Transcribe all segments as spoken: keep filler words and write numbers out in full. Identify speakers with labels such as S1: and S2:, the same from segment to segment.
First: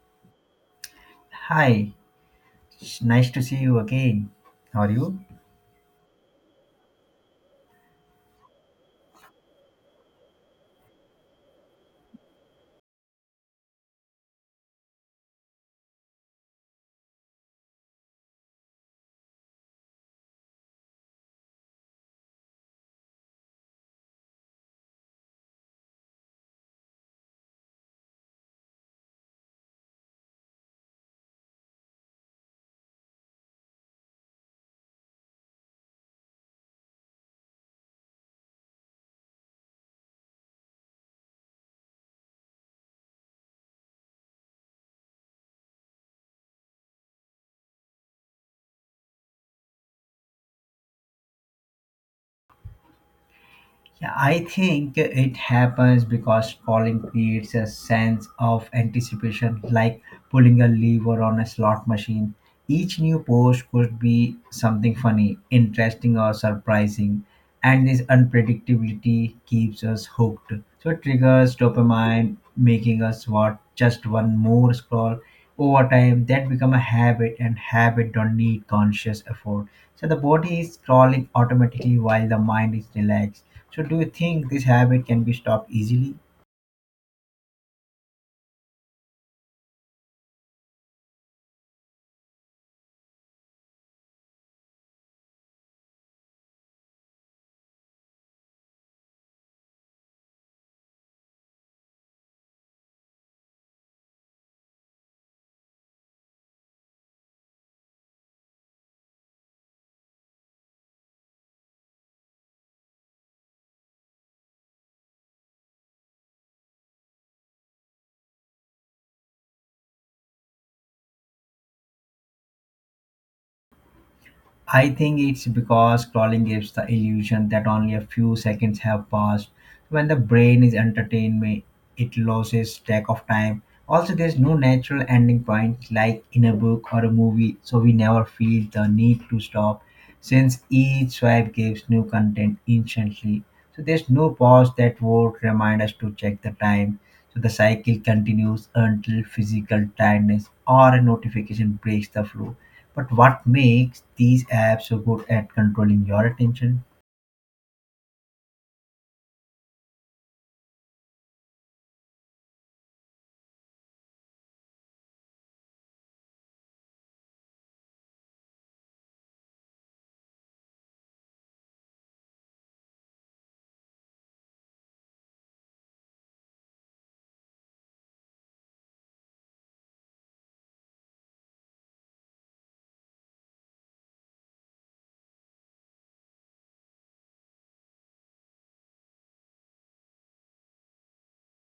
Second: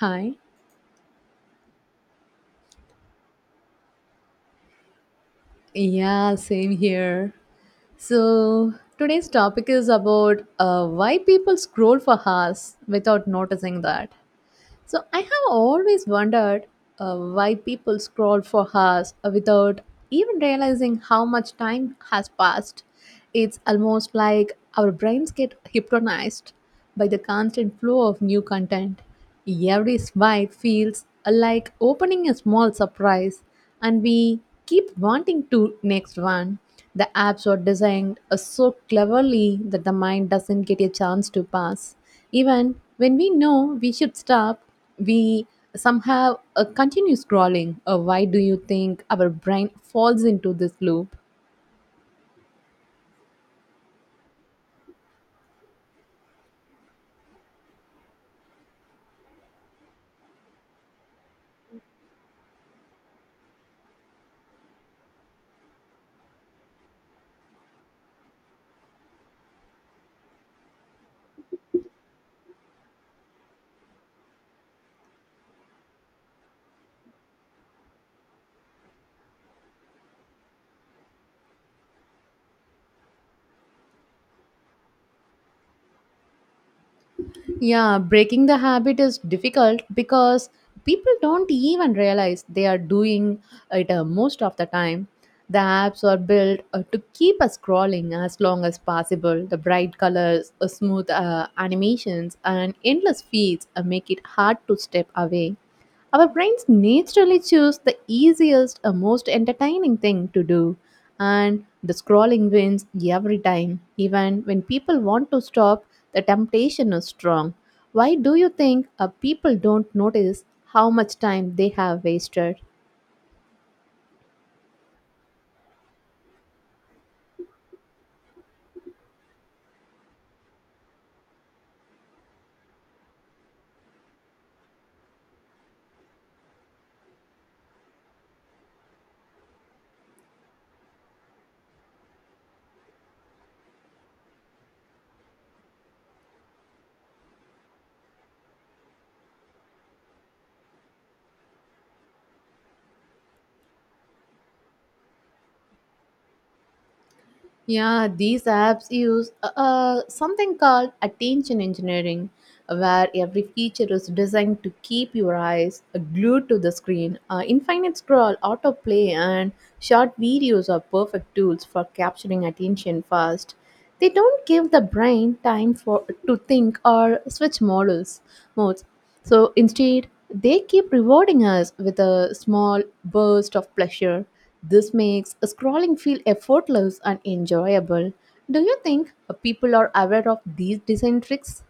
S1: Hi.
S2: Hi, it's nice to see you again. How are you?
S1: Yeah, same here. So, today's topic is about uh, why people scroll for hours without noticing that. So I have always wondered uh, why people scroll for hours without even realizing how much time has passed. It's almost like our brains get hypnotized by the constant flow of new content. Every swipe feels uh, like opening a small surprise, and we keep wanting to next one. The apps are designed uh, so cleverly that the mind doesn't get a chance to pass. Even when we know we should stop, we somehow uh, continue scrolling. Uh, why do you think our brain falls into this loop?
S2: Yeah, I think it happens because falling creates a sense of anticipation, like pulling a lever on a slot machine. Each new post could be something funny, interesting, or surprising, and this unpredictability keeps us hooked. So it triggers dopamine, making us watch just one more scroll. Over time, that become a habit, and habit don't need conscious effort. So the body is scrolling automatically while the mind is relaxed, so do you think this habit can be stopped easily?
S1: Yeah, breaking the habit is difficult because people don't even realize they are doing it uh, most of the time. The apps are built uh, to keep us scrolling as long as possible. The bright colors, uh, smooth uh, animations, and endless feeds uh, make it hard to step away. Our brains naturally choose the easiest or most entertaining thing to do, and the scrolling wins every time. Even when people want to stop, the temptation is strong. Why do you think uh, people don't notice how much time they have wasted?
S2: I think it's because scrolling gives the illusion that only a few seconds have passed. When the brain is entertained, may- it loses track of time. Also, there's no natural ending point like in a book or a movie, so we never feel the need to stop since each swipe gives new content instantly. So, there's no pause that would remind us to check the time. So, the cycle continues until physical tiredness or a notification breaks the flow, but what makes these apps so good at controlling your attention?
S1: Yeah, these apps use uh, uh, something called attention engineering, where every feature is designed to keep your eyes uh, glued to the screen. Uh, infinite scroll, autoplay, and short videos are perfect tools for capturing attention fast. They don't give the brain time for to think or switch models modes. So instead, they keep rewarding us with a small burst of pleasure. This makes scrolling feel effortless and enjoyable. Do you think uh, people are aware of these design tricks?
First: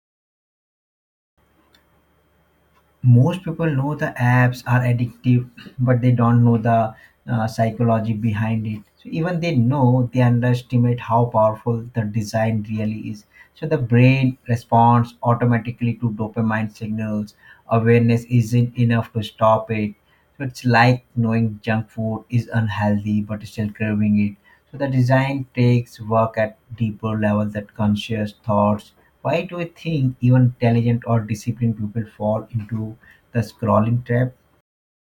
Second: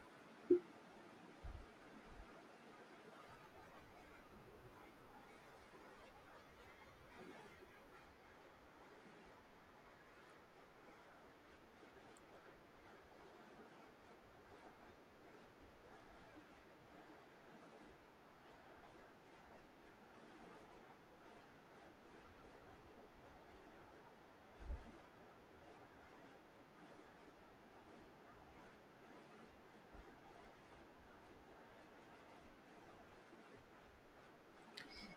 S2: Most people know the apps are addictive, but they don't know the uh, psychology behind it. So even they know they underestimate how powerful the design really is. So the brain responds automatically to dopamine signals. Awareness isn't enough to stop it. So it's like knowing junk food is unhealthy but still craving it. So the design takes work at deeper level that conscious thoughts. Why do we think even intelligent or disciplined people fall into the scrolling trap?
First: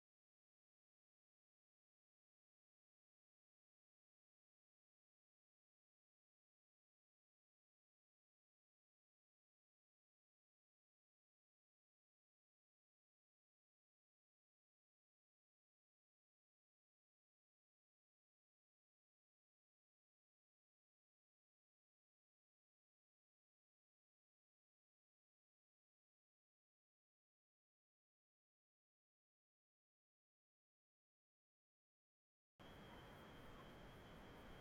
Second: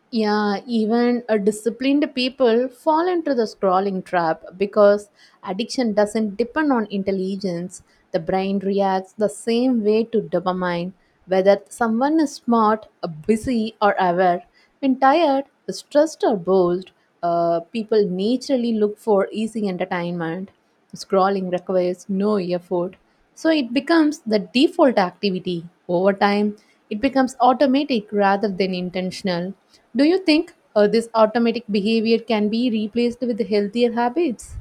S1: Yeah, even a disciplined people fall into the scrolling trap because addiction doesn't depend on intelligence. The brain reacts the same way to dopamine, whether someone is smart, uh, busy, or aware. When tired, stressed, or bored, uh, people naturally look for easy entertainment. Scrolling requires no effort, so it becomes the default activity. Over time, it becomes automatic rather than intentional. Do you think uh, this automatic behavior can be replaced with healthier habits?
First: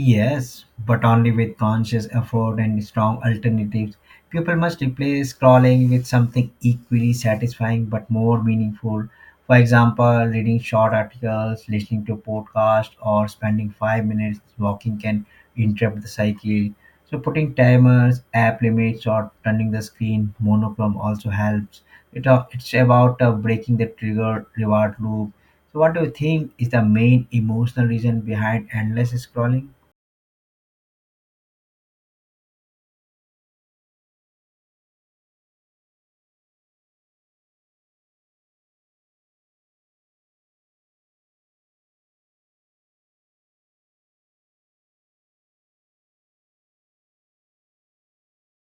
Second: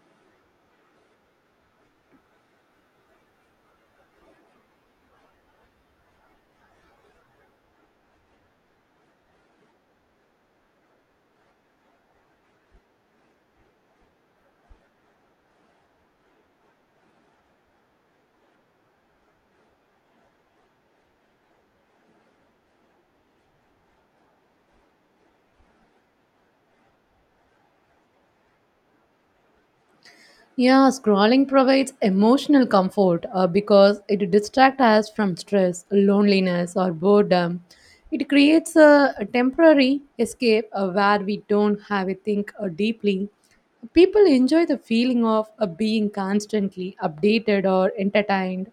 S2: Yes, but only with conscious effort and strong alternatives. People must replace scrolling with something equally satisfying but more meaningful. For example, reading short articles, listening to podcasts, or spending five minutes walking can interrupt the cycle. So, putting timers, app limits, or turning the screen monochrome also helps. It, uh, it's about uh, breaking the trigger reward loop. So, what do you think is the main emotional reason behind endless scrolling?
S1: Yeah, scrolling provides emotional comfort uh, because it distracts us from stress, loneliness, or boredom. It creates a, a temporary escape uh, where we don't have to think uh, deeply. People enjoy the feeling of uh, being constantly updated or entertained.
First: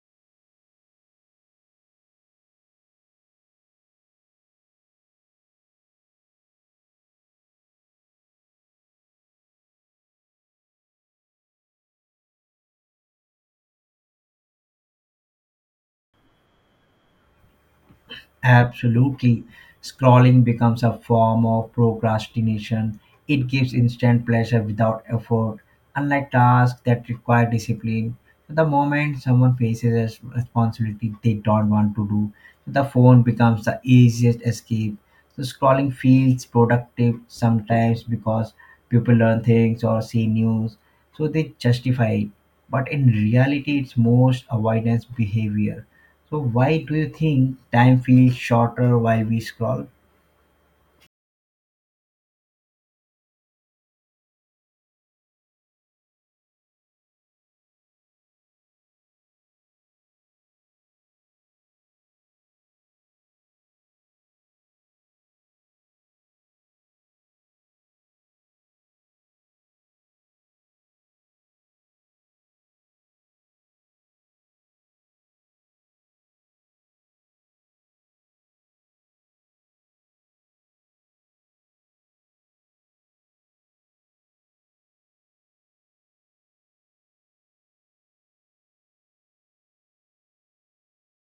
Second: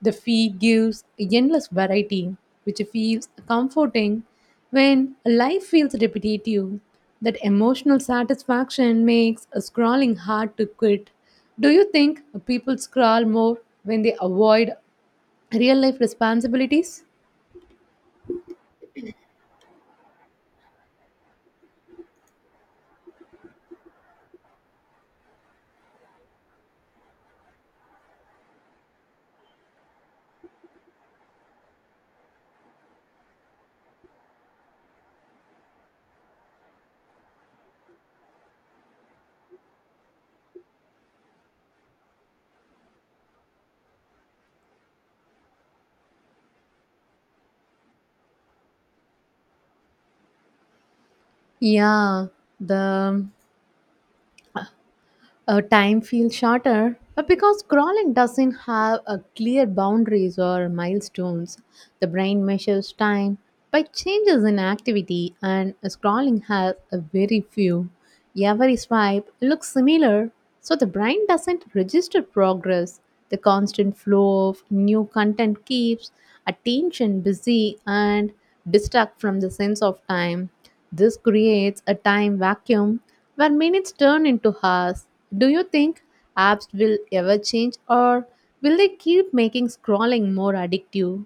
S1: The feed gives endless variety, which feels comforting when life feels repetitive. That emotional satisfaction makes scrolling hard to quit. Do you think people scroll more when they avoid real life responsibilities?
S2: Absolutely. Scrolling becomes a form of procrastination. It gives instant pleasure without effort, unlike tasks that require discipline. So, the moment someone faces a responsibility they don't want to do, so the phone becomes the easiest escape. So scrolling feels productive sometimes because people learn things or see news, so they justify it. But in reality, it's most avoidance behavior, so why do you think time feels shorter while we scroll?
S1: Yeah, the Uh, time feels shorter uh, because crawling doesn't have a clear boundaries or milestones. The brain measures time by changes in activity, and scrolling has a very few. Every swipe looks similar, so the brain doesn't register progress. The constant flow of new content keeps attention busy and distract from the sense of time. This creates a time vacuum where minutes turn into hours. Do you think apps will ever change or will they keep making scrolling more addictive?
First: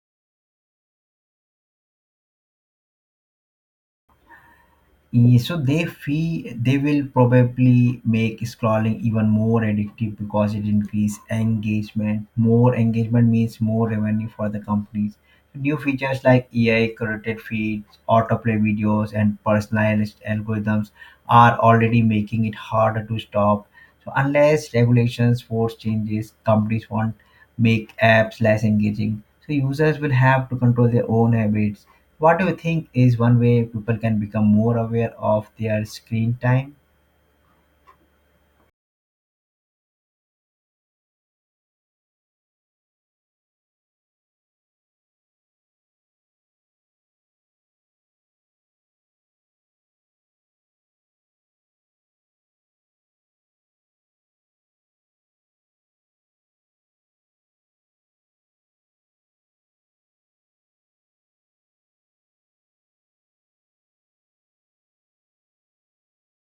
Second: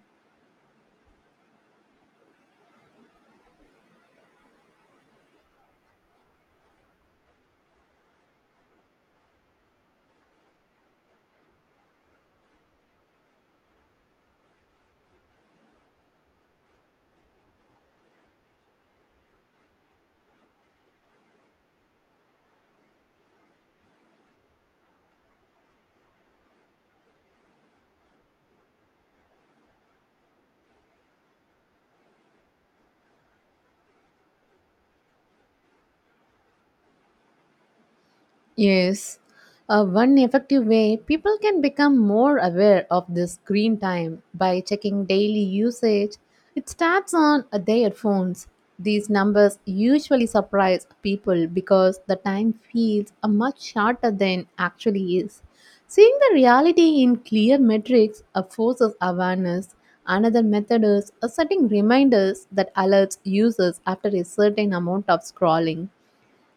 S2: Eh, So they feel they will probably make scrolling even more addictive because it increases engagement. More engagement means more revenue for the companies. New features like A I curated feeds, autoplay videos, and personalized algorithms are already making it harder to stop. So unless regulations force changes, companies won't make apps less engaging. So users will have to control their own habits. What do you think is one way people can become more aware of their screen time?
S1: Yes, uh, one effective way people can become more aware of the screen time by checking daily usage. It starts on uh, their phones. These numbers usually surprise people because the time feels uh, much shorter than actually is. Seeing the reality in clear metrics uh, forces awareness. Another method is uh, setting reminders that alerts users after a certain amount of scrolling.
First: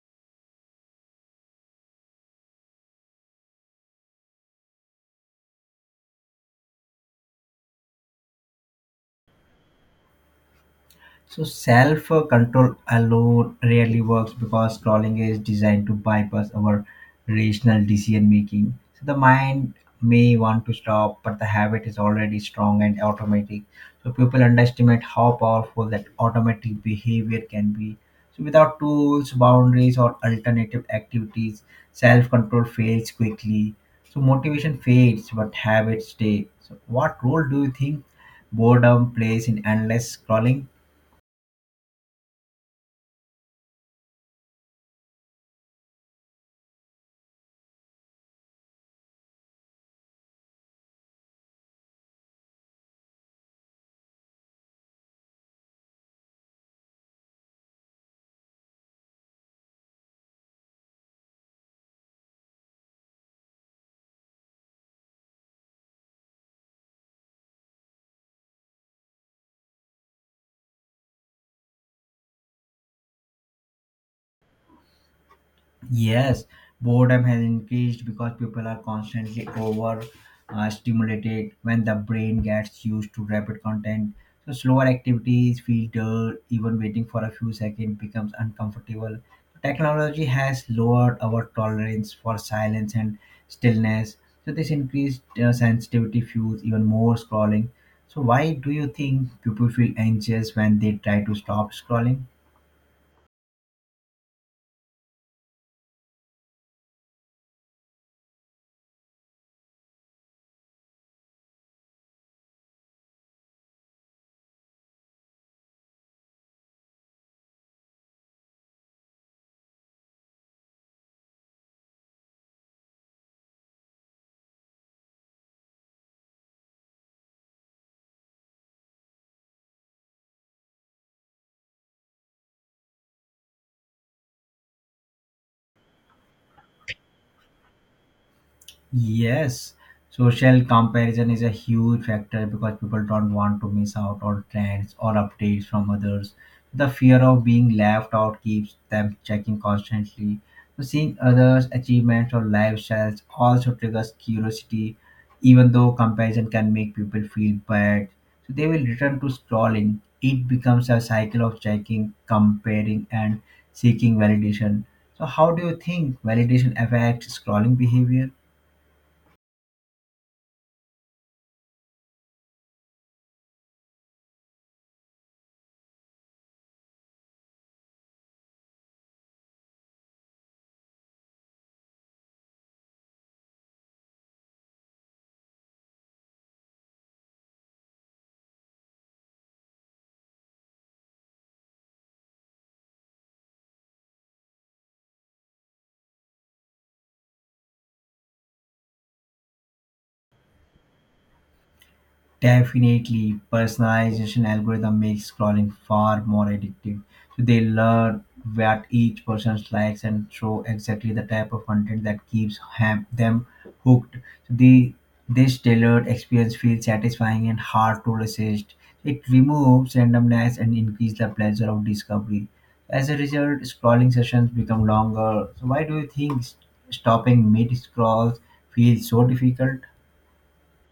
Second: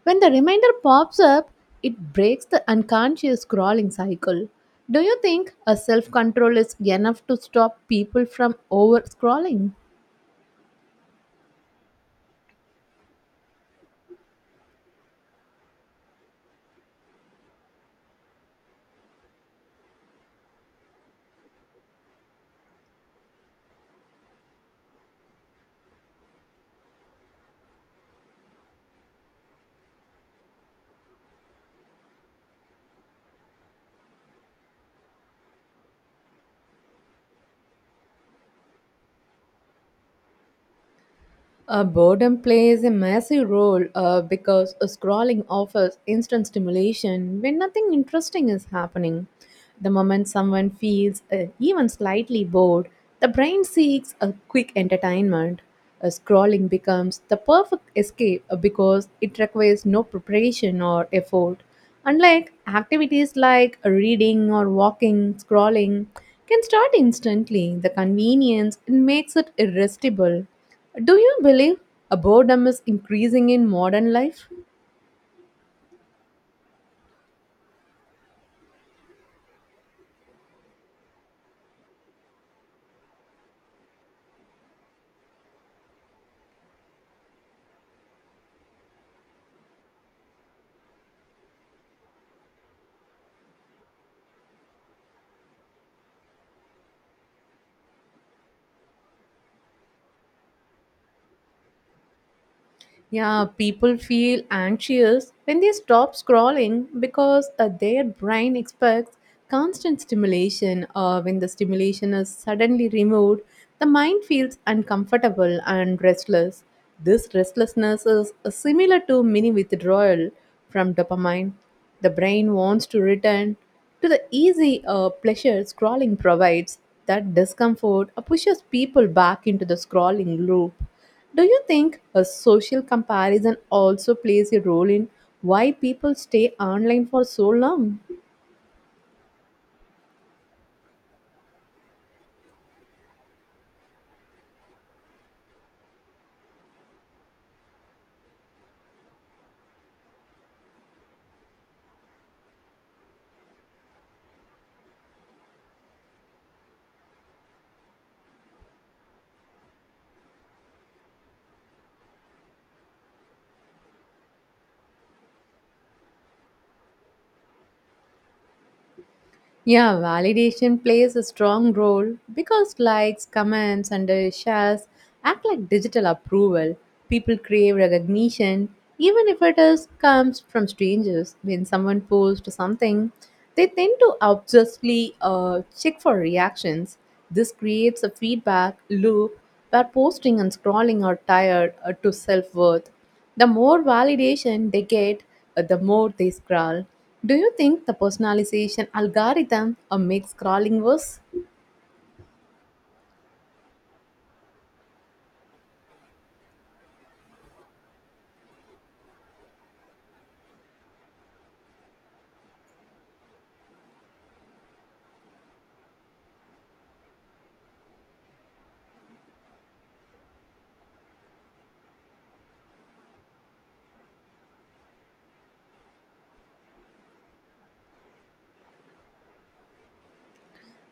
S1: When the reminder pops up, it breaks the unconscious scrolling cycle. Do you think a self control is enough to stop people from over scrolling?
S2: So self uh, control alone rarely works because scrolling is designed to bypass our rational decision making. So the mind may want to stop, but the habit is already strong and automatic. So people underestimate how powerful that automatic behavior can be. So without tools, boundaries, or alternative activities, self control fails quickly. So motivation fades, but habits stay. So what role do you think boredom plays in endless scrolling?
S1: Uh, boredom plays a massive role uh, because uh, scrolling offers instant stimulation when nothing interesting is happening. The moment someone feels uh, even slightly bored, the brain seeks a quick entertainment. Uh, scrolling becomes the perfect escape uh, because it requires no preparation or effort. Unlike activities like reading or walking, scrolling can start instantly. The convenience makes it irresistible. Do you believe a boredom is increasing in modern life?
S2: Yes, boredom has increased because people are constantly over uh, stimulated when the brain gets used to rapid content. So slower activities feel dull, even waiting for a few seconds becomes uncomfortable. Technology has lowered our tolerance for silence and stillness. So this increased uh, sensitivity fuels even more scrolling. So why do you think people feel anxious when they try to stop scrolling?
S1: Yeah, people feel anxious when they stop scrolling because uh, their brain expects constant stimulation. Uh, when the stimulation is suddenly removed, the mind feels uncomfortable and restless. This restlessness is uh, similar to mini withdrawal from dopamine. The brain wants to return to the easy uh, pleasure scrolling provides. That discomfort uh, pushes people back into the scrolling loop. Do you think a social comparison also plays a role in why people stay online for so long?
S2: Yes, social comparison is a huge factor because people don't want to miss out on trends or updates from others. The fear of being left out keeps them checking constantly. So seeing others' achievements or lifestyles also triggers curiosity, even though comparison can make people feel bad. So they will return to scrolling. It becomes a cycle of checking, comparing, and seeking validation. So, how do you think validation affects scrolling behavior?
S1: Yeah, validation plays a strong role because likes, comments, and uh, shares act like digital approval. People crave recognition, even if it is comes from strangers. When someone posts something, they tend to obsessively uh, check for reactions. This creates a feedback loop where posting and scrolling are tied uh, to self-worth. The more validation they get, uh, the more they scroll. Do you think the personalization algorithm uh, makes scrolling worse?
S2: Definitely, personalization algorithm makes scrolling far more addictive. So they learn what each person likes and show exactly the type of content that keeps ham- them hooked. So the this tailored experience feels satisfying and hard to resist. It removes randomness and increases the pleasure of discovery. As a result, scrolling sessions become longer. So why do you think s- stopping mid scrolls feels so difficult?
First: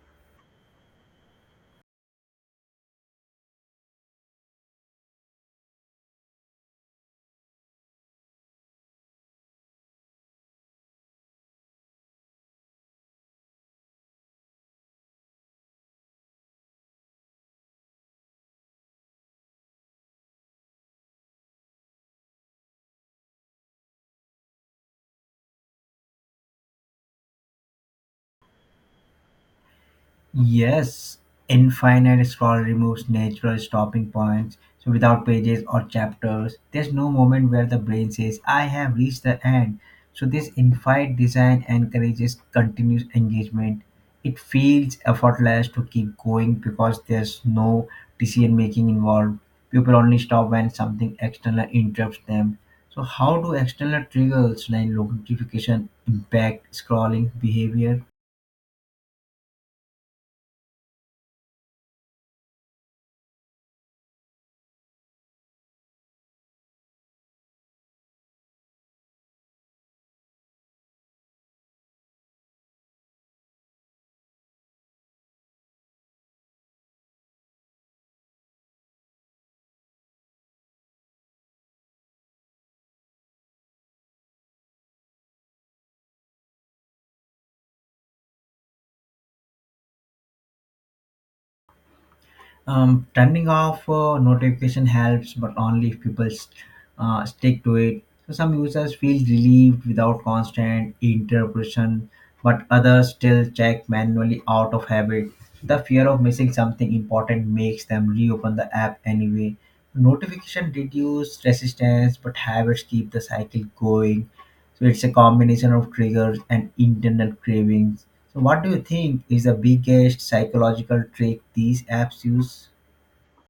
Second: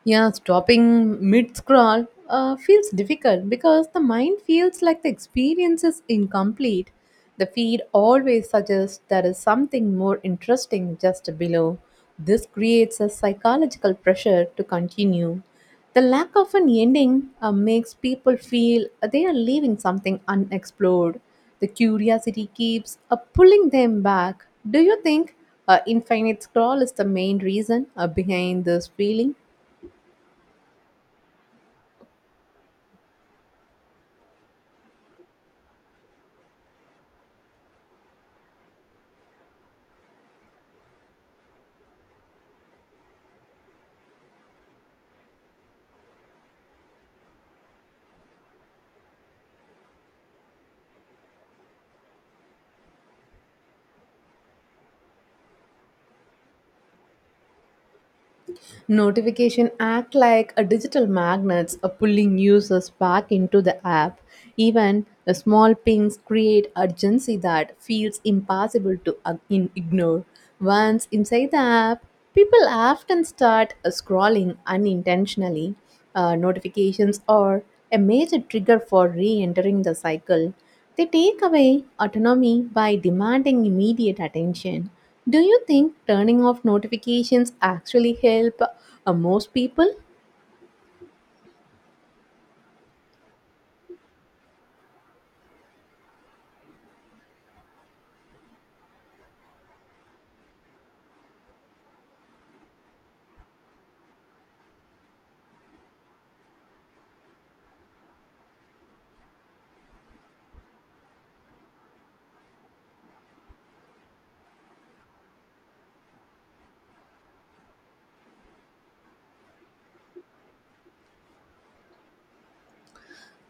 S1: Yeah, stopping mid scroll uh, feels difficult because the mind feels like the experience is incomplete. The feed always suggests there is something more interesting just below. This creates a psychological pressure to continue. The lack of an ending uh, makes people feel they are leaving something unexplored. The curiosity keeps uh, pulling them back. Do you think uh, infinite scroll is the main reason uh, behind this feeling?
S2: Yes, infinite scroll removes natural stopping points. So without pages or chapters, there's no moment where the brain says, "I have reached the end." So this infinite design encourages continuous engagement. It feels effortless to keep going because there's no decision making involved. People only stop when something external interrupts them. So how do external triggers like notification impact scrolling behavior?
S1: Notification act like a digital magnets are pulling users back into the app. Even the small pings create urgency that feels impossible to ag- in- ignore. Once inside the app, people often start uh, scrolling unintentionally. Uh, notifications are a major trigger for re entering the cycle. They take away autonomy by demanding immediate attention. Do you think turning off notifications actually help uh, most people?
S2: Um, turning off uh, notification helps, but only if people uh, stick to it. So some users feel relieved without constant interruption, but others still check manually out of habit. The fear of missing something important makes them reopen the app anyway. Notification reduce resistance, but habits keep the cycle going. So it's a combination of triggers and internal cravings. So what do you think is the biggest psychological trick these apps use?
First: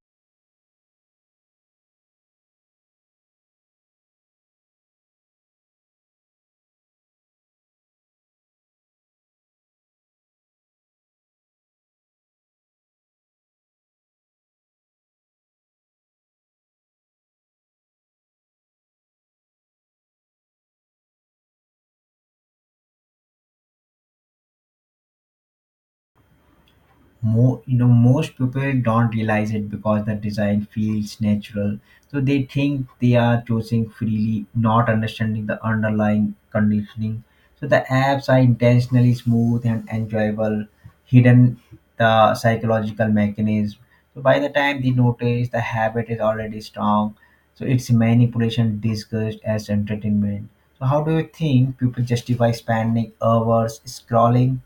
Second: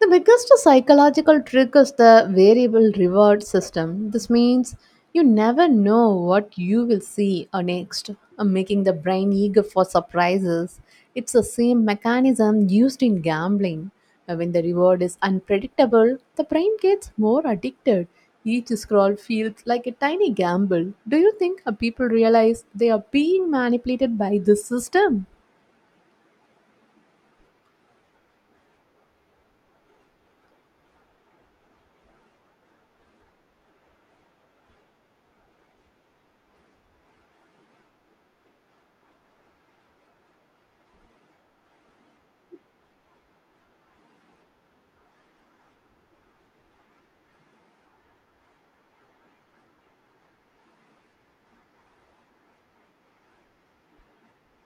S1: The biggest psychological trick is the variable reward system. This means you never know what you will see or next, uh, making the brain eager for surprises. It's the same mechanism used in gambling. Uh, When the reward is unpredictable, the brain gets more addicted. Each scroll feels like a tiny gamble. Do you think uh, people realize they are being manipulated by this system?
S2: More you know, most people don't realize it because the design feels natural, so they think they are choosing freely, not understanding the underlying conditioning. So the apps are intentionally smooth and enjoyable, hidden the psychological mechanism. So by the time they notice, the habit is already strong. So it's manipulation disguised as entertainment. So how do you think people justify spending hours scrolling?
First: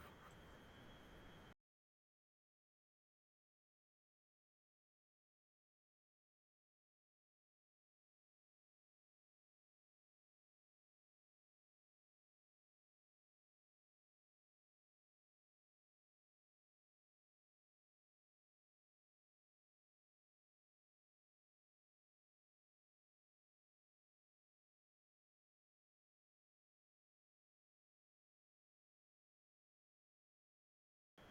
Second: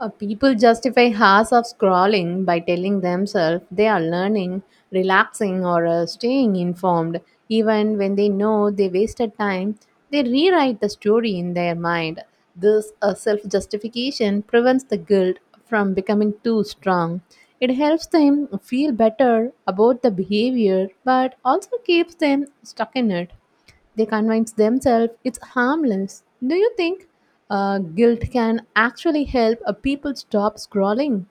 S1: Uh, people justify hours of scrolling by telling themselves they are learning, relaxing, or uh, staying informed. Even when they know they wasted time, they rewrite the story in their mind. This uh, self justification prevents the guilt from becoming too strong. It helps them feel better about the behavior but also keeps them stuck in it. They convince themselves it's harmless. Do you think uh, guilt can actually help a people stop scrolling?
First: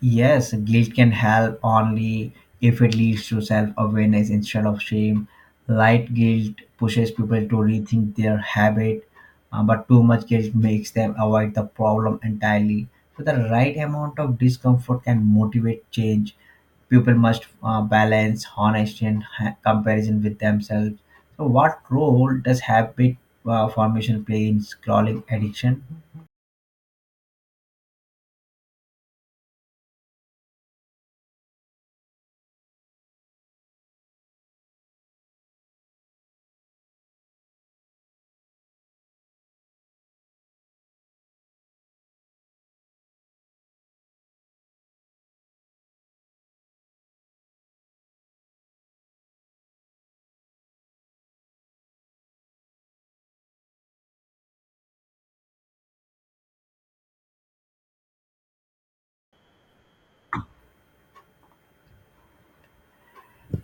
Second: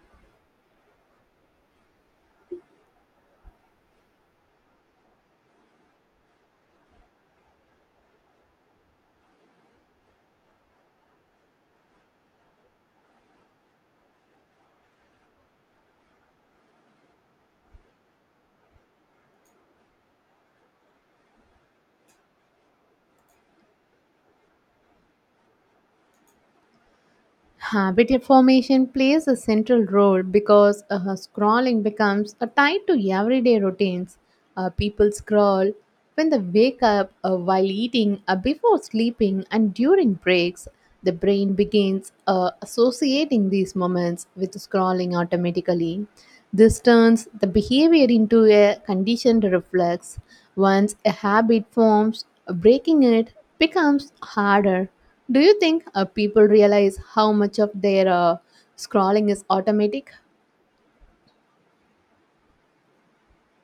S2: Yes, guilt can help only if it leads to self awareness instead of shame. Light guilt pushes people to rethink their habit, uh, but too much guilt makes them avoid the problem entirely. So, the right amount of discomfort can motivate change. People must uh, balance honesty and ha- comparison with themselves. So, what role does habit uh, formation play in scrolling addiction?
S1: Habit formation plays a central role because uh, scrolling becomes a tied to everyday routines. Uh, people scroll when they wake up, uh, while eating, uh, before sleeping, and during breaks. The brain begins uh, associating these moments with scrolling automatically. This turns the behavior into a conditioned reflex. Once a habit forms, breaking it becomes harder. Do you think uh, people realize how much of their uh, scrolling is automatic?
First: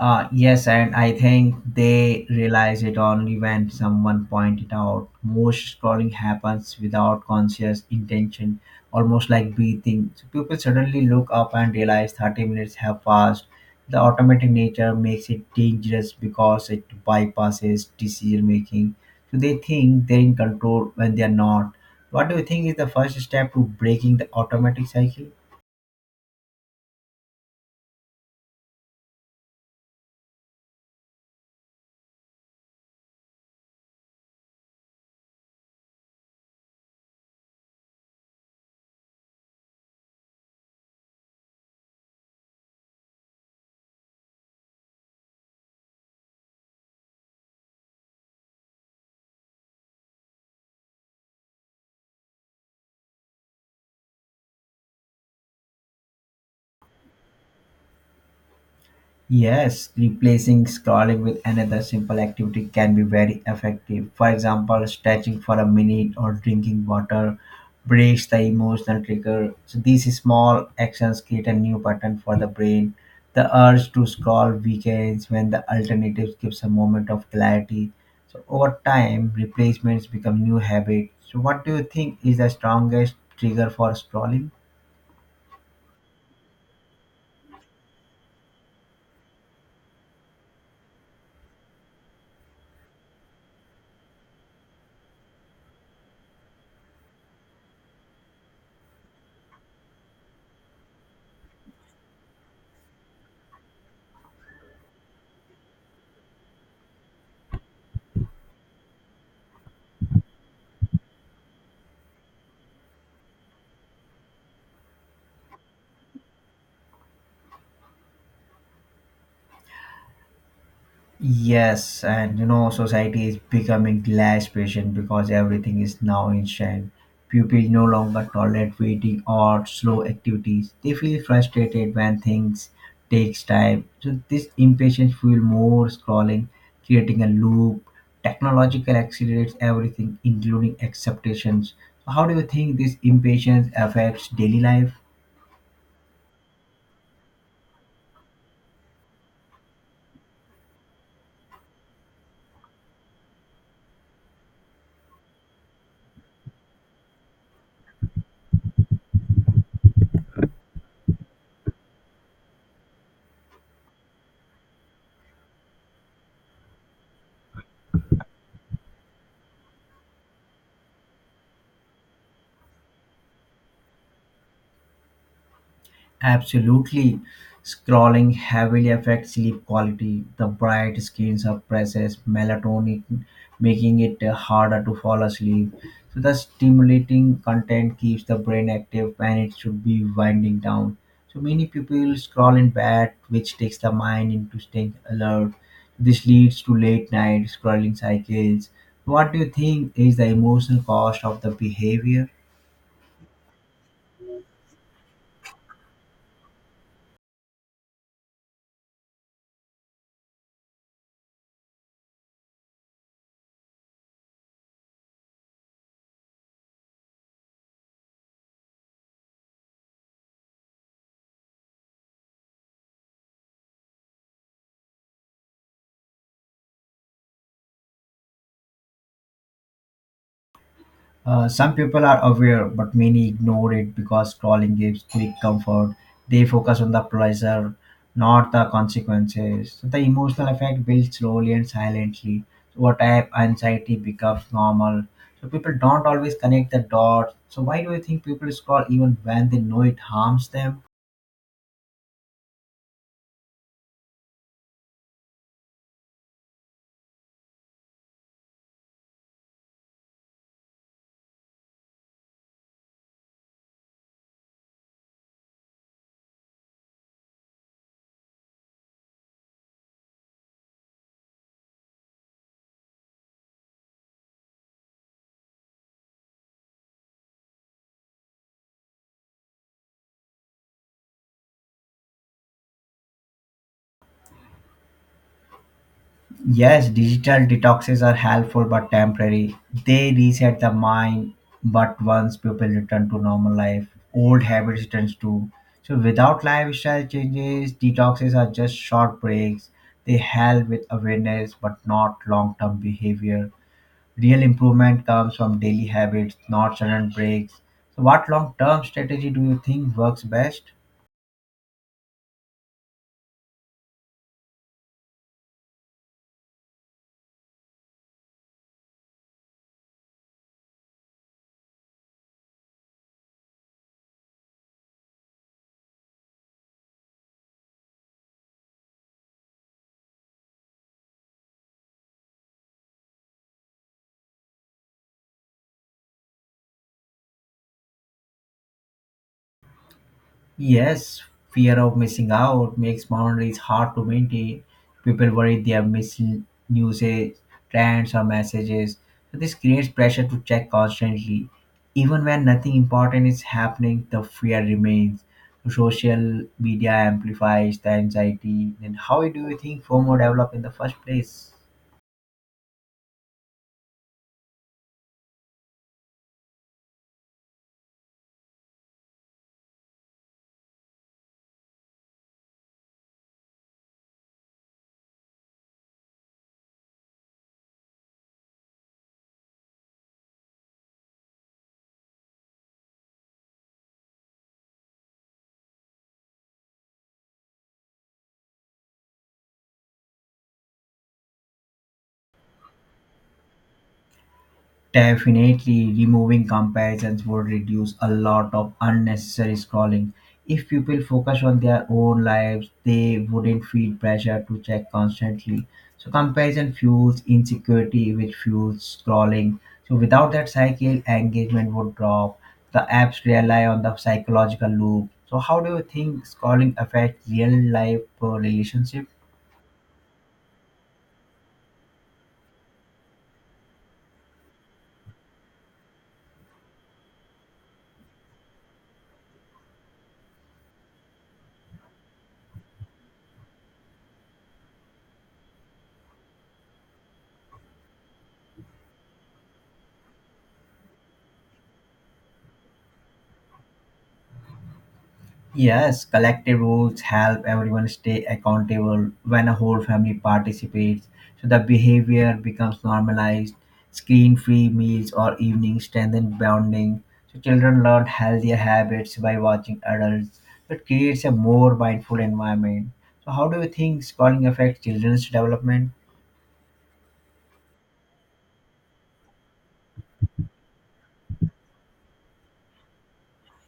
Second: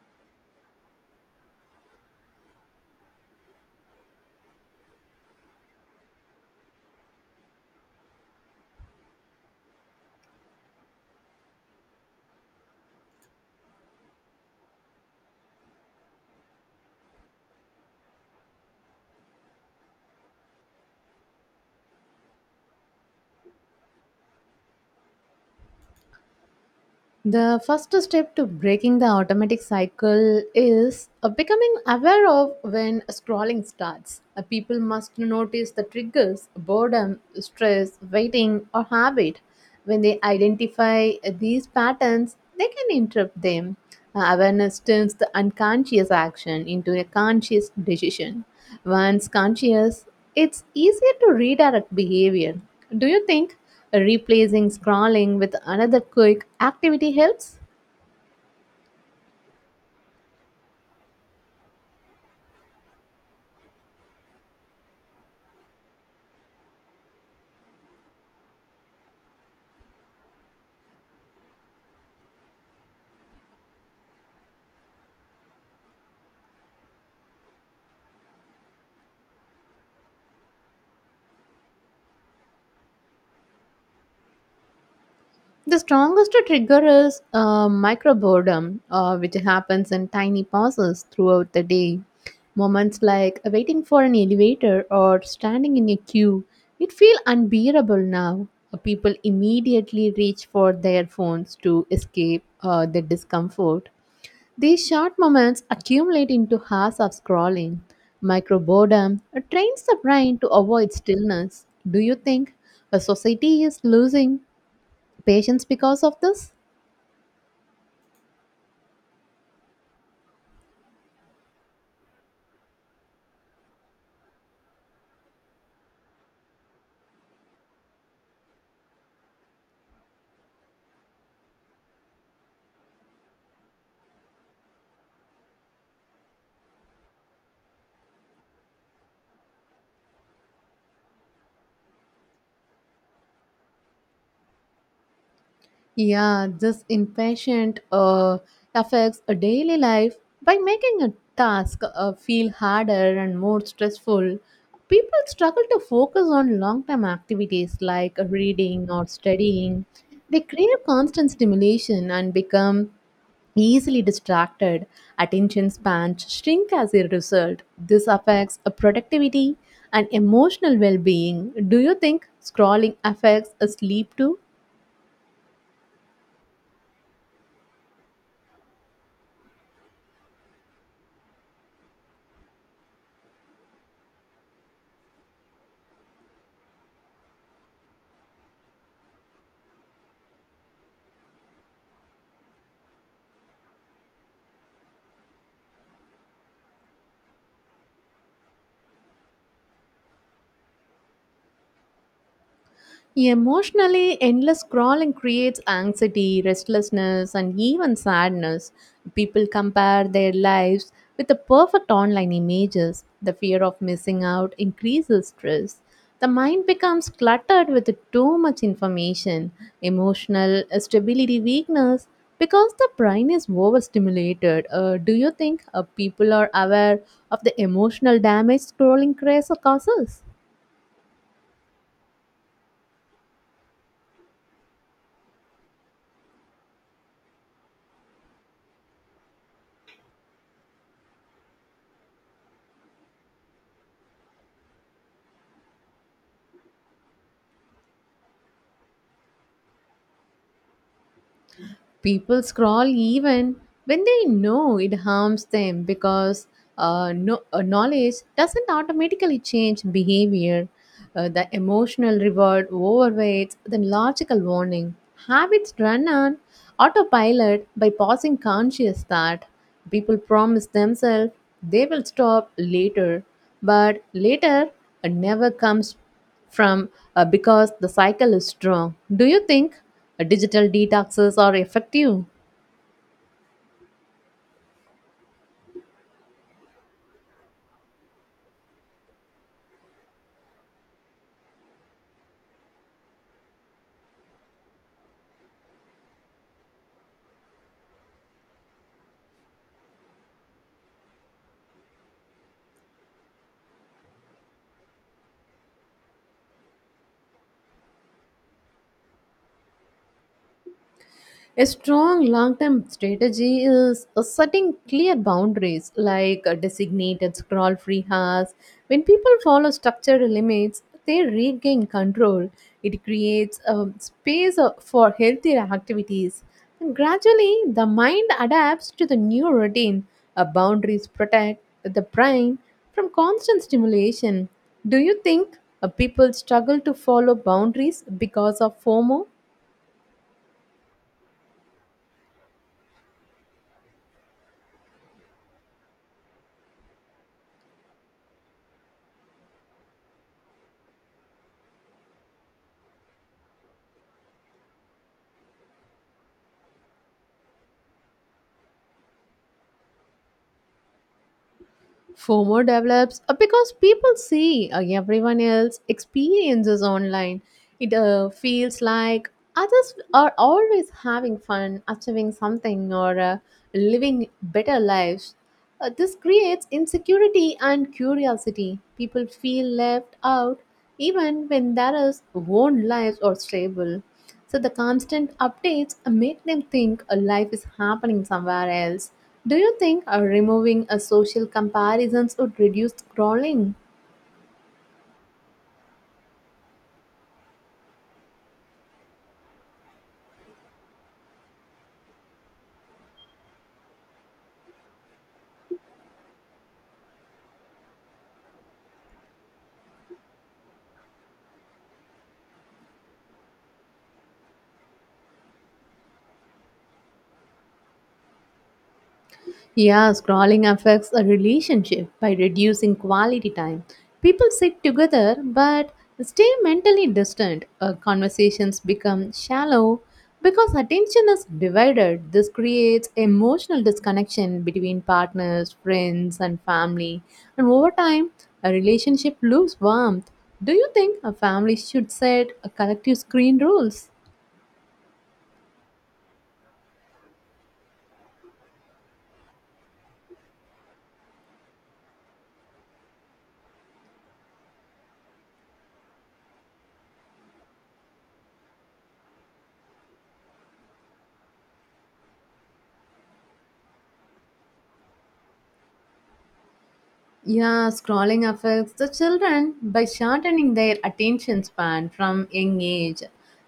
S2: Uh, yes, and I think they realize it only when someone point it out. Most scrolling happens without conscious intention, almost like breathing. So people suddenly look up and realize thirty minutes have passed. The automatic nature makes it dangerous because it bypasses decision making. So they think they're in control when they're not. What do you think is the first step to breaking the automatic cycle?
S1: The first step to breaking the automatic cycle is uh, becoming aware of when scrolling starts. Uh, people must notice the triggers, boredom, stress, waiting, or habit. When they identify uh, these patterns, they can interrupt them. Uh, awareness turns the unconscious action into a conscious decision. Once conscious, it's easier to redirect behavior. Do you think? Replacing scrolling with another quick activity helps.
S2: Yes, replacing scrolling with another simple activity can be very effective. For example, stretching for a minute or drinking water breaks the emotional trigger. So these small actions create a new pattern for the brain. The urge to scroll weakens when the alternative gives a moment of clarity. So over time, replacements become new habits. So what do you think is the strongest trigger for scrolling?
S1: The strongest trigger is uh, micro boredom, uh, which happens in tiny pauses throughout the day. Moments like waiting for an elevator or standing in a queue, it feels unbearable now. Uh, People immediately reach for their phones to escape uh, the discomfort. These short moments accumulate into hours of scrolling. Micro boredom trains the brain to avoid stillness. Do you think a society is losing patience because of this?
S2: Yes, and you know, society is becoming less patient because everything is now instant. People no longer tolerate waiting or slow activities. They feel frustrated when things takes time. So this impatience fuel more scrolling, creating a loop. Technological accelerates everything, including acceptations. So how do you think this impatience affects daily life?
S1: Yeah, this impatient uh, affects a daily life by making a task uh, feel harder and more stressful. People struggle to focus on long term activities like reading or studying. They crave constant stimulation and become easily distracted. Attention spans shrink as a result. This affects a productivity and emotional well being. Do you think scrolling affects a sleep too?
S2: Absolutely. Scrolling heavily affects sleep quality. The bright screens suppresses melatonin, making it uh, harder to fall asleep. So the stimulating content keeps the brain active when it should be winding down. So many people scroll in bed, which takes the mind into staying alert. This leads to late night scrolling cycles. What do you think is the emotional cost of the behavior?
S1: Emotionally, endless scrolling creates anxiety, restlessness, and even sadness. People compare their lives with the perfect online images. The fear of missing out increases stress. The mind becomes cluttered with too much information, emotional stability weakness, because the brain is overstimulated. Uh, do you think uh, people are aware of the emotional damage scrolling craze causes?
S2: Uh, some people are aware, but many ignore it because scrolling gives quick comfort. They focus on the pleasure, not the consequences. So the emotional effect builds slowly and silently. Over time, anxiety becomes normal. So people don't always connect the dots. So why do you think people scroll even when they know it harms them?
S1: People scroll even when they know it harms them because uh, no, uh, knowledge doesn't automatically change behavior. Uh, the emotional reward overweights the logical warning. Habits run on autopilot by pausing conscious thought. People promise themselves they will stop later, but later uh, never comes from uh, because the cycle is strong. Do you think uh, digital detoxes are effective?
S2: Yes, digital detoxes are helpful but temporary. They reset the mind, but once people return to normal life, old habits returns too. So without lifestyle changes, detoxes are just short breaks. They help with awareness but not long-term behavior. Real improvement comes from daily habits, not sudden breaks. So what long-term strategy do you think works best?
S1: A strong long term strategy is uh, setting clear boundaries like uh, designated scroll free hours. When people follow structured limits, they regain control. It creates a space uh, for healthier activities. And gradually, the mind adapts to the new routine. Uh, boundaries protect the brain from constant stimulation. Do you think uh, people struggle to follow boundaries because of FOMO?
S2: Yes, fear of missing out makes boundaries hard to maintain. People worry they are missing usage, trends, or messages. So this creates pressure to check constantly. Even when nothing important is happening, the fear remains. Social media amplifies the anxiety. Then, how do you think FOMO developed in the first place?
S1: FOMO develops uh, because people see uh, everyone else experiences online. It uh, feels like others are always having fun, achieving something, or uh, living better lives. Uh, this creates insecurity and curiosity. People feel left out even when there is own lives are stable. So the constant updates make them think a life is happening somewhere else. Do you think uh, removing a social comparisons would reduce scrolling?
S2: Definitely, removing comparisons would reduce a lot of unnecessary scrolling. If people focus on their own lives, they wouldn't feel pressure to check constantly. So, comparison fuels insecurity, which fuels scrolling. So, without that cycle, engagement would drop. The apps rely on the psychological loop. So, how do you think scrolling affects real life uh, relationships?
S1: Yeah, scrolling affects a relationship by reducing quality time. People sit together but stay mentally distant. Uh, conversations become shallow because attention is divided. This creates emotional disconnection between partners, friends, and family. And over time, a relationship loses warmth. Do you think a family should set a collective screen rules?
S2: Yes, collective rules help everyone stay accountable when a whole family participates. So the behavior becomes normalized. Screen free meals or evenings strengthen bonding. So children learn healthier habits by watching adults. So it creates a more mindful environment. So, how do you think schooling affects children's development?
S1: Yeah, scrolling affects the children by shortening their attention span from young age.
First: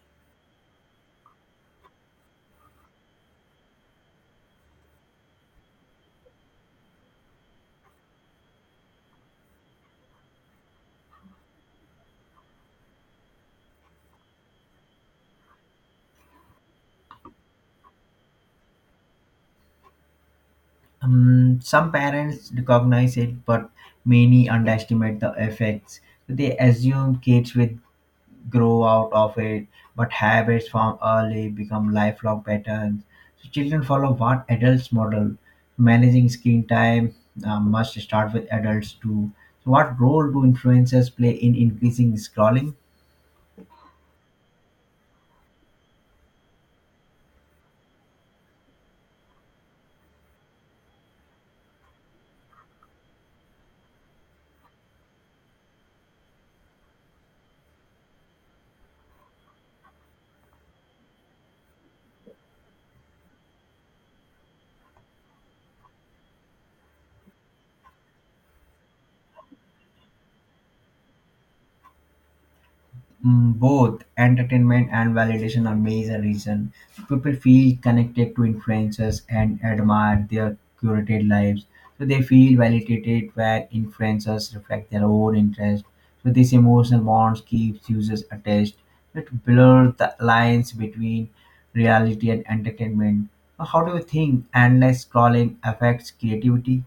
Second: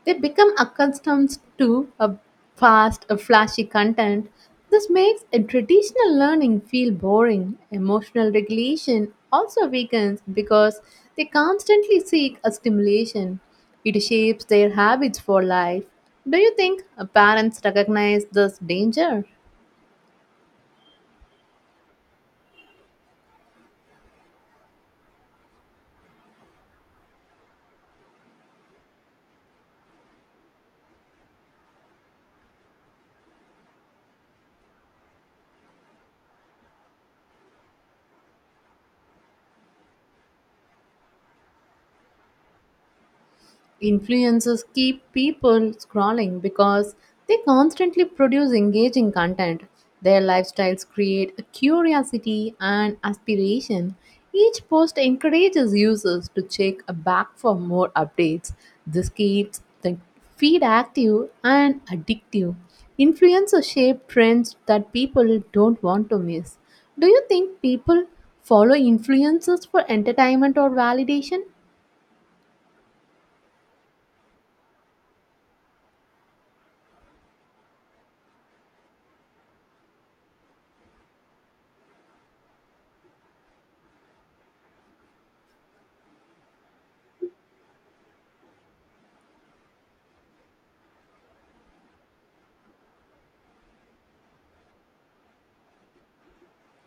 S1: They become accustomed to a fast, a flashy content. This makes a traditional learning feel boring. Emotional regulation also weakens because they constantly seek a stimulation. It shapes their habits for life. Do you think uh, parents recognize this danger?
S2: Um, some parents recognize it, but many underestimate the effects. They assume kids with grow out of it, but habits form early become lifelong patterns. So children follow what adults model. Managing screen time uh, must start with adults too. So what role do influencers play in increasing scrolling?
S1: Influencers keep people scrolling because they constantly produce engaging content. Their lifestyles create a curiosity and aspiration. Each post encourages users to check back for more updates. This keeps the feed active and addictive. Influencers shape trends that people don't want to miss. Do you think people follow influencers for entertainment or validation?
S2: Mm, both entertainment and validation are major reason people feel connected to influencers and admire their curated lives, so they feel validated when influencers reflect their own interest. So this emotional bonds keeps users attached. It blurs the lines between reality and entertainment. So how do you think endless scrolling affects creativity?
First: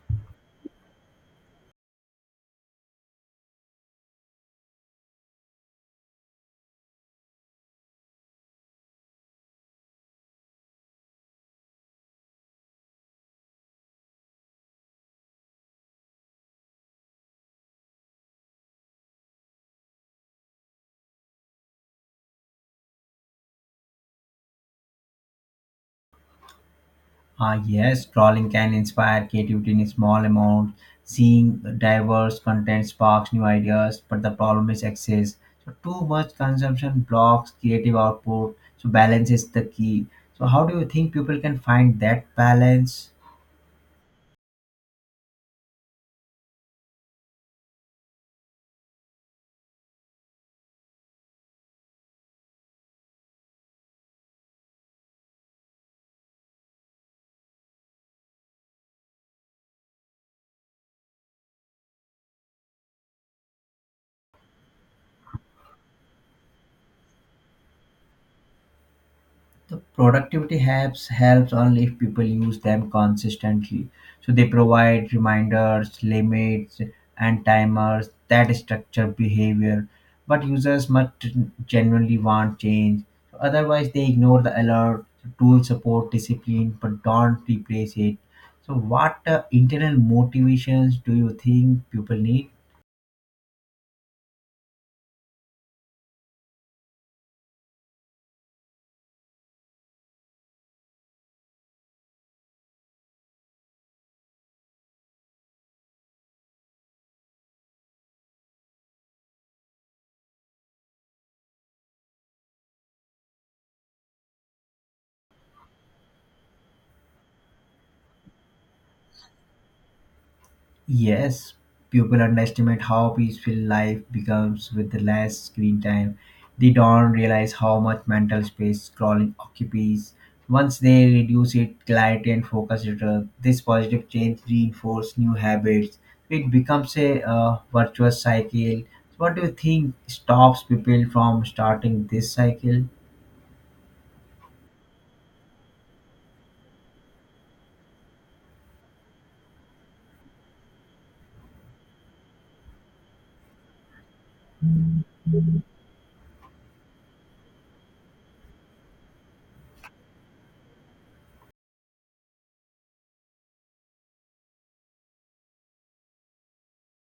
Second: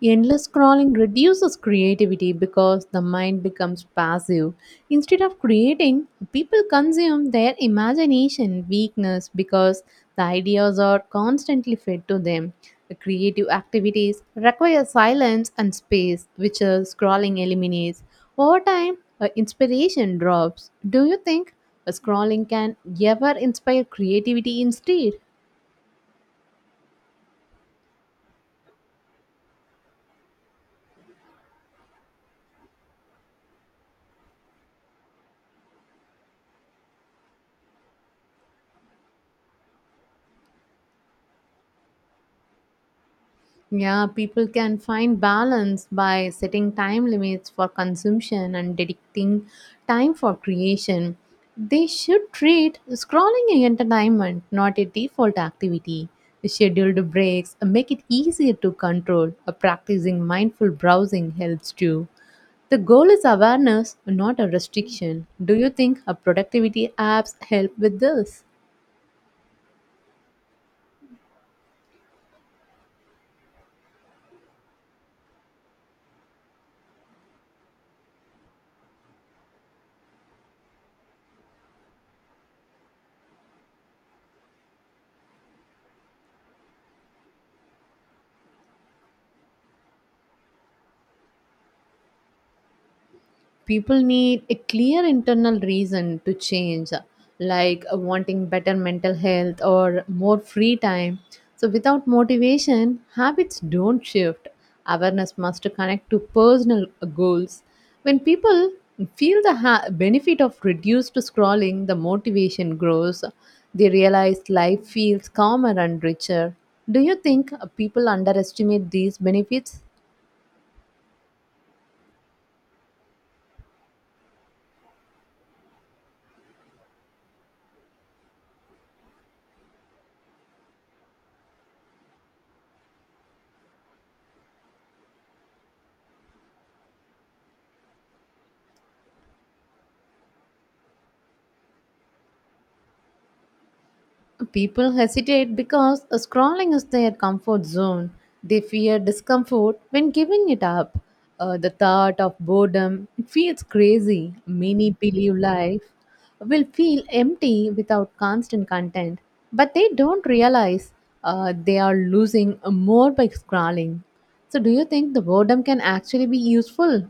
S1: Endless scrolling reduces creativity because the mind becomes passive. Instead of creating, people consume their imagination weakness because the ideas are constantly fed to them. The creative activities require silence and space, which uh, scrolling eliminates. Over time, uh, inspiration drops. Do you think uh, scrolling can ever inspire creativity instead?
S2: Ah, yes, drawing can inspire creativity in small amounts. Seeing diverse content sparks new ideas, but the problem is excess. So too much consumption blocks creative output. So balance is the key. So how do you think people can find that balance?
S1: Yeah, people can find balance by setting time limits for consumption and dedicating time for creation. They should treat scrolling as entertainment, not a default activity. Scheduled breaks make it easier to control. Uh, Practicing mindful browsing helps too. The goal is awareness, not a restriction. Do you think a productivity apps help with this?
S2: The productivity apps helps only if people use them consistently, so they provide reminders, limits, and timers that structure behavior, but users must genuinely want change, otherwise they ignore the alert. Tools support discipline but don't replace it. So what uh, internal motivations do you think people need?
S1: People need a clear internal reason to change, uh, like uh, wanting better mental health or more free time. So without motivation habits don't shift. Awareness must connect to personal uh, goals. When people feel the ha- benefit of reduced scrolling, the motivation grows. They realize life feels calmer and richer. Do you think uh, people underestimate these benefits?
S2: Yes, people underestimate how peaceful life becomes with less screen time. They don't realize how much mental space scrolling occupies. Once they reduce it, clarity and focus return. This positive change reinforces new habits. It becomes a uh, virtuous cycle. So what do you think stops people from starting this cycle?
S1: People hesitate because scrolling is their comfort zone. They fear discomfort when giving it up. Uh, the thought of boredom feels crazy. Many believe life will feel empty without constant content, but they don't realize uh, they are losing more by scrolling. So, do you think the boredom can actually be useful?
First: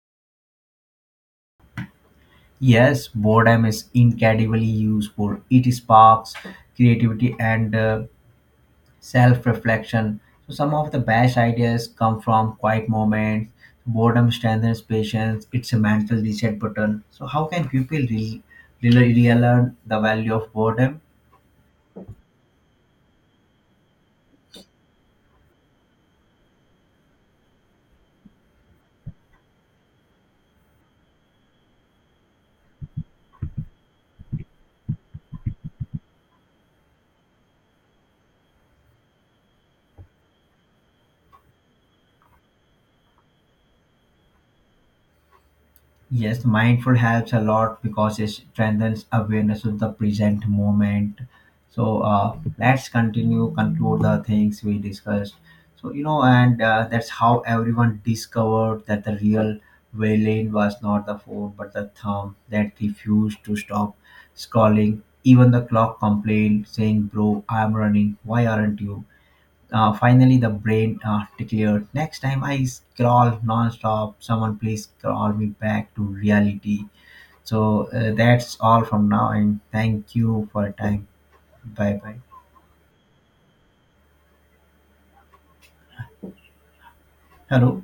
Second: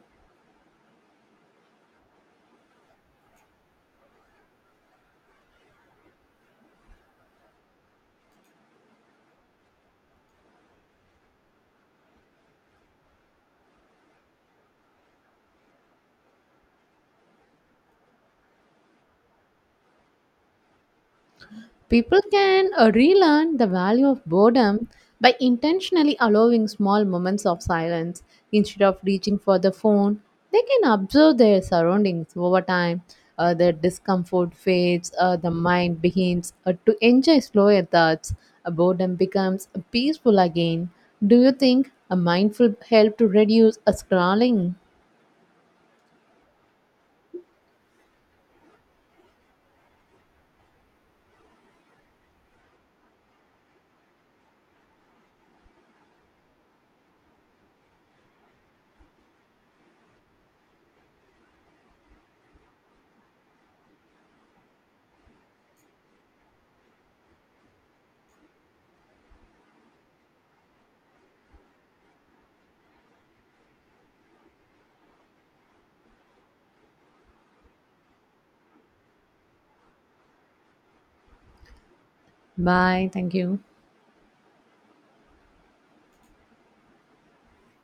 S2: Yes, boredom is incredibly useful. It sparks creativity and uh, self reflection. So, some of the best ideas come from quiet moments. Boredom strengthens patience, it's a mental reset button. So, how can people re- really relearn the value of boredom?
S1: People can uh, relearn the value of boredom by intentionally allowing small moments of silence. Instead of reaching for the phone, they can observe their surroundings over time. Uh, their discomfort fades, uh, the mind begins uh, to enjoy slower thoughts, uh, boredom becomes peaceful again. Do you think a mindful help to reduce a scrolling?
S2: Yes, mindful helps a lot because it strengthens awareness of the present moment. So uh, let's continue, conclude the things we discussed. So you know, and uh, that's how everyone discovered that the real villain was not the phone but the thumb that refused to stop scrolling. Even the clock complained, saying, "Bro, I'm running. Why aren't you?" Uh, finally, the brain uh, declared, "Next time I scroll non-stop, someone please call me back to reality." So uh, that's all from now, and thank you for your time. Bye bye.
S1: Bye. Thank you.
S2: Hello.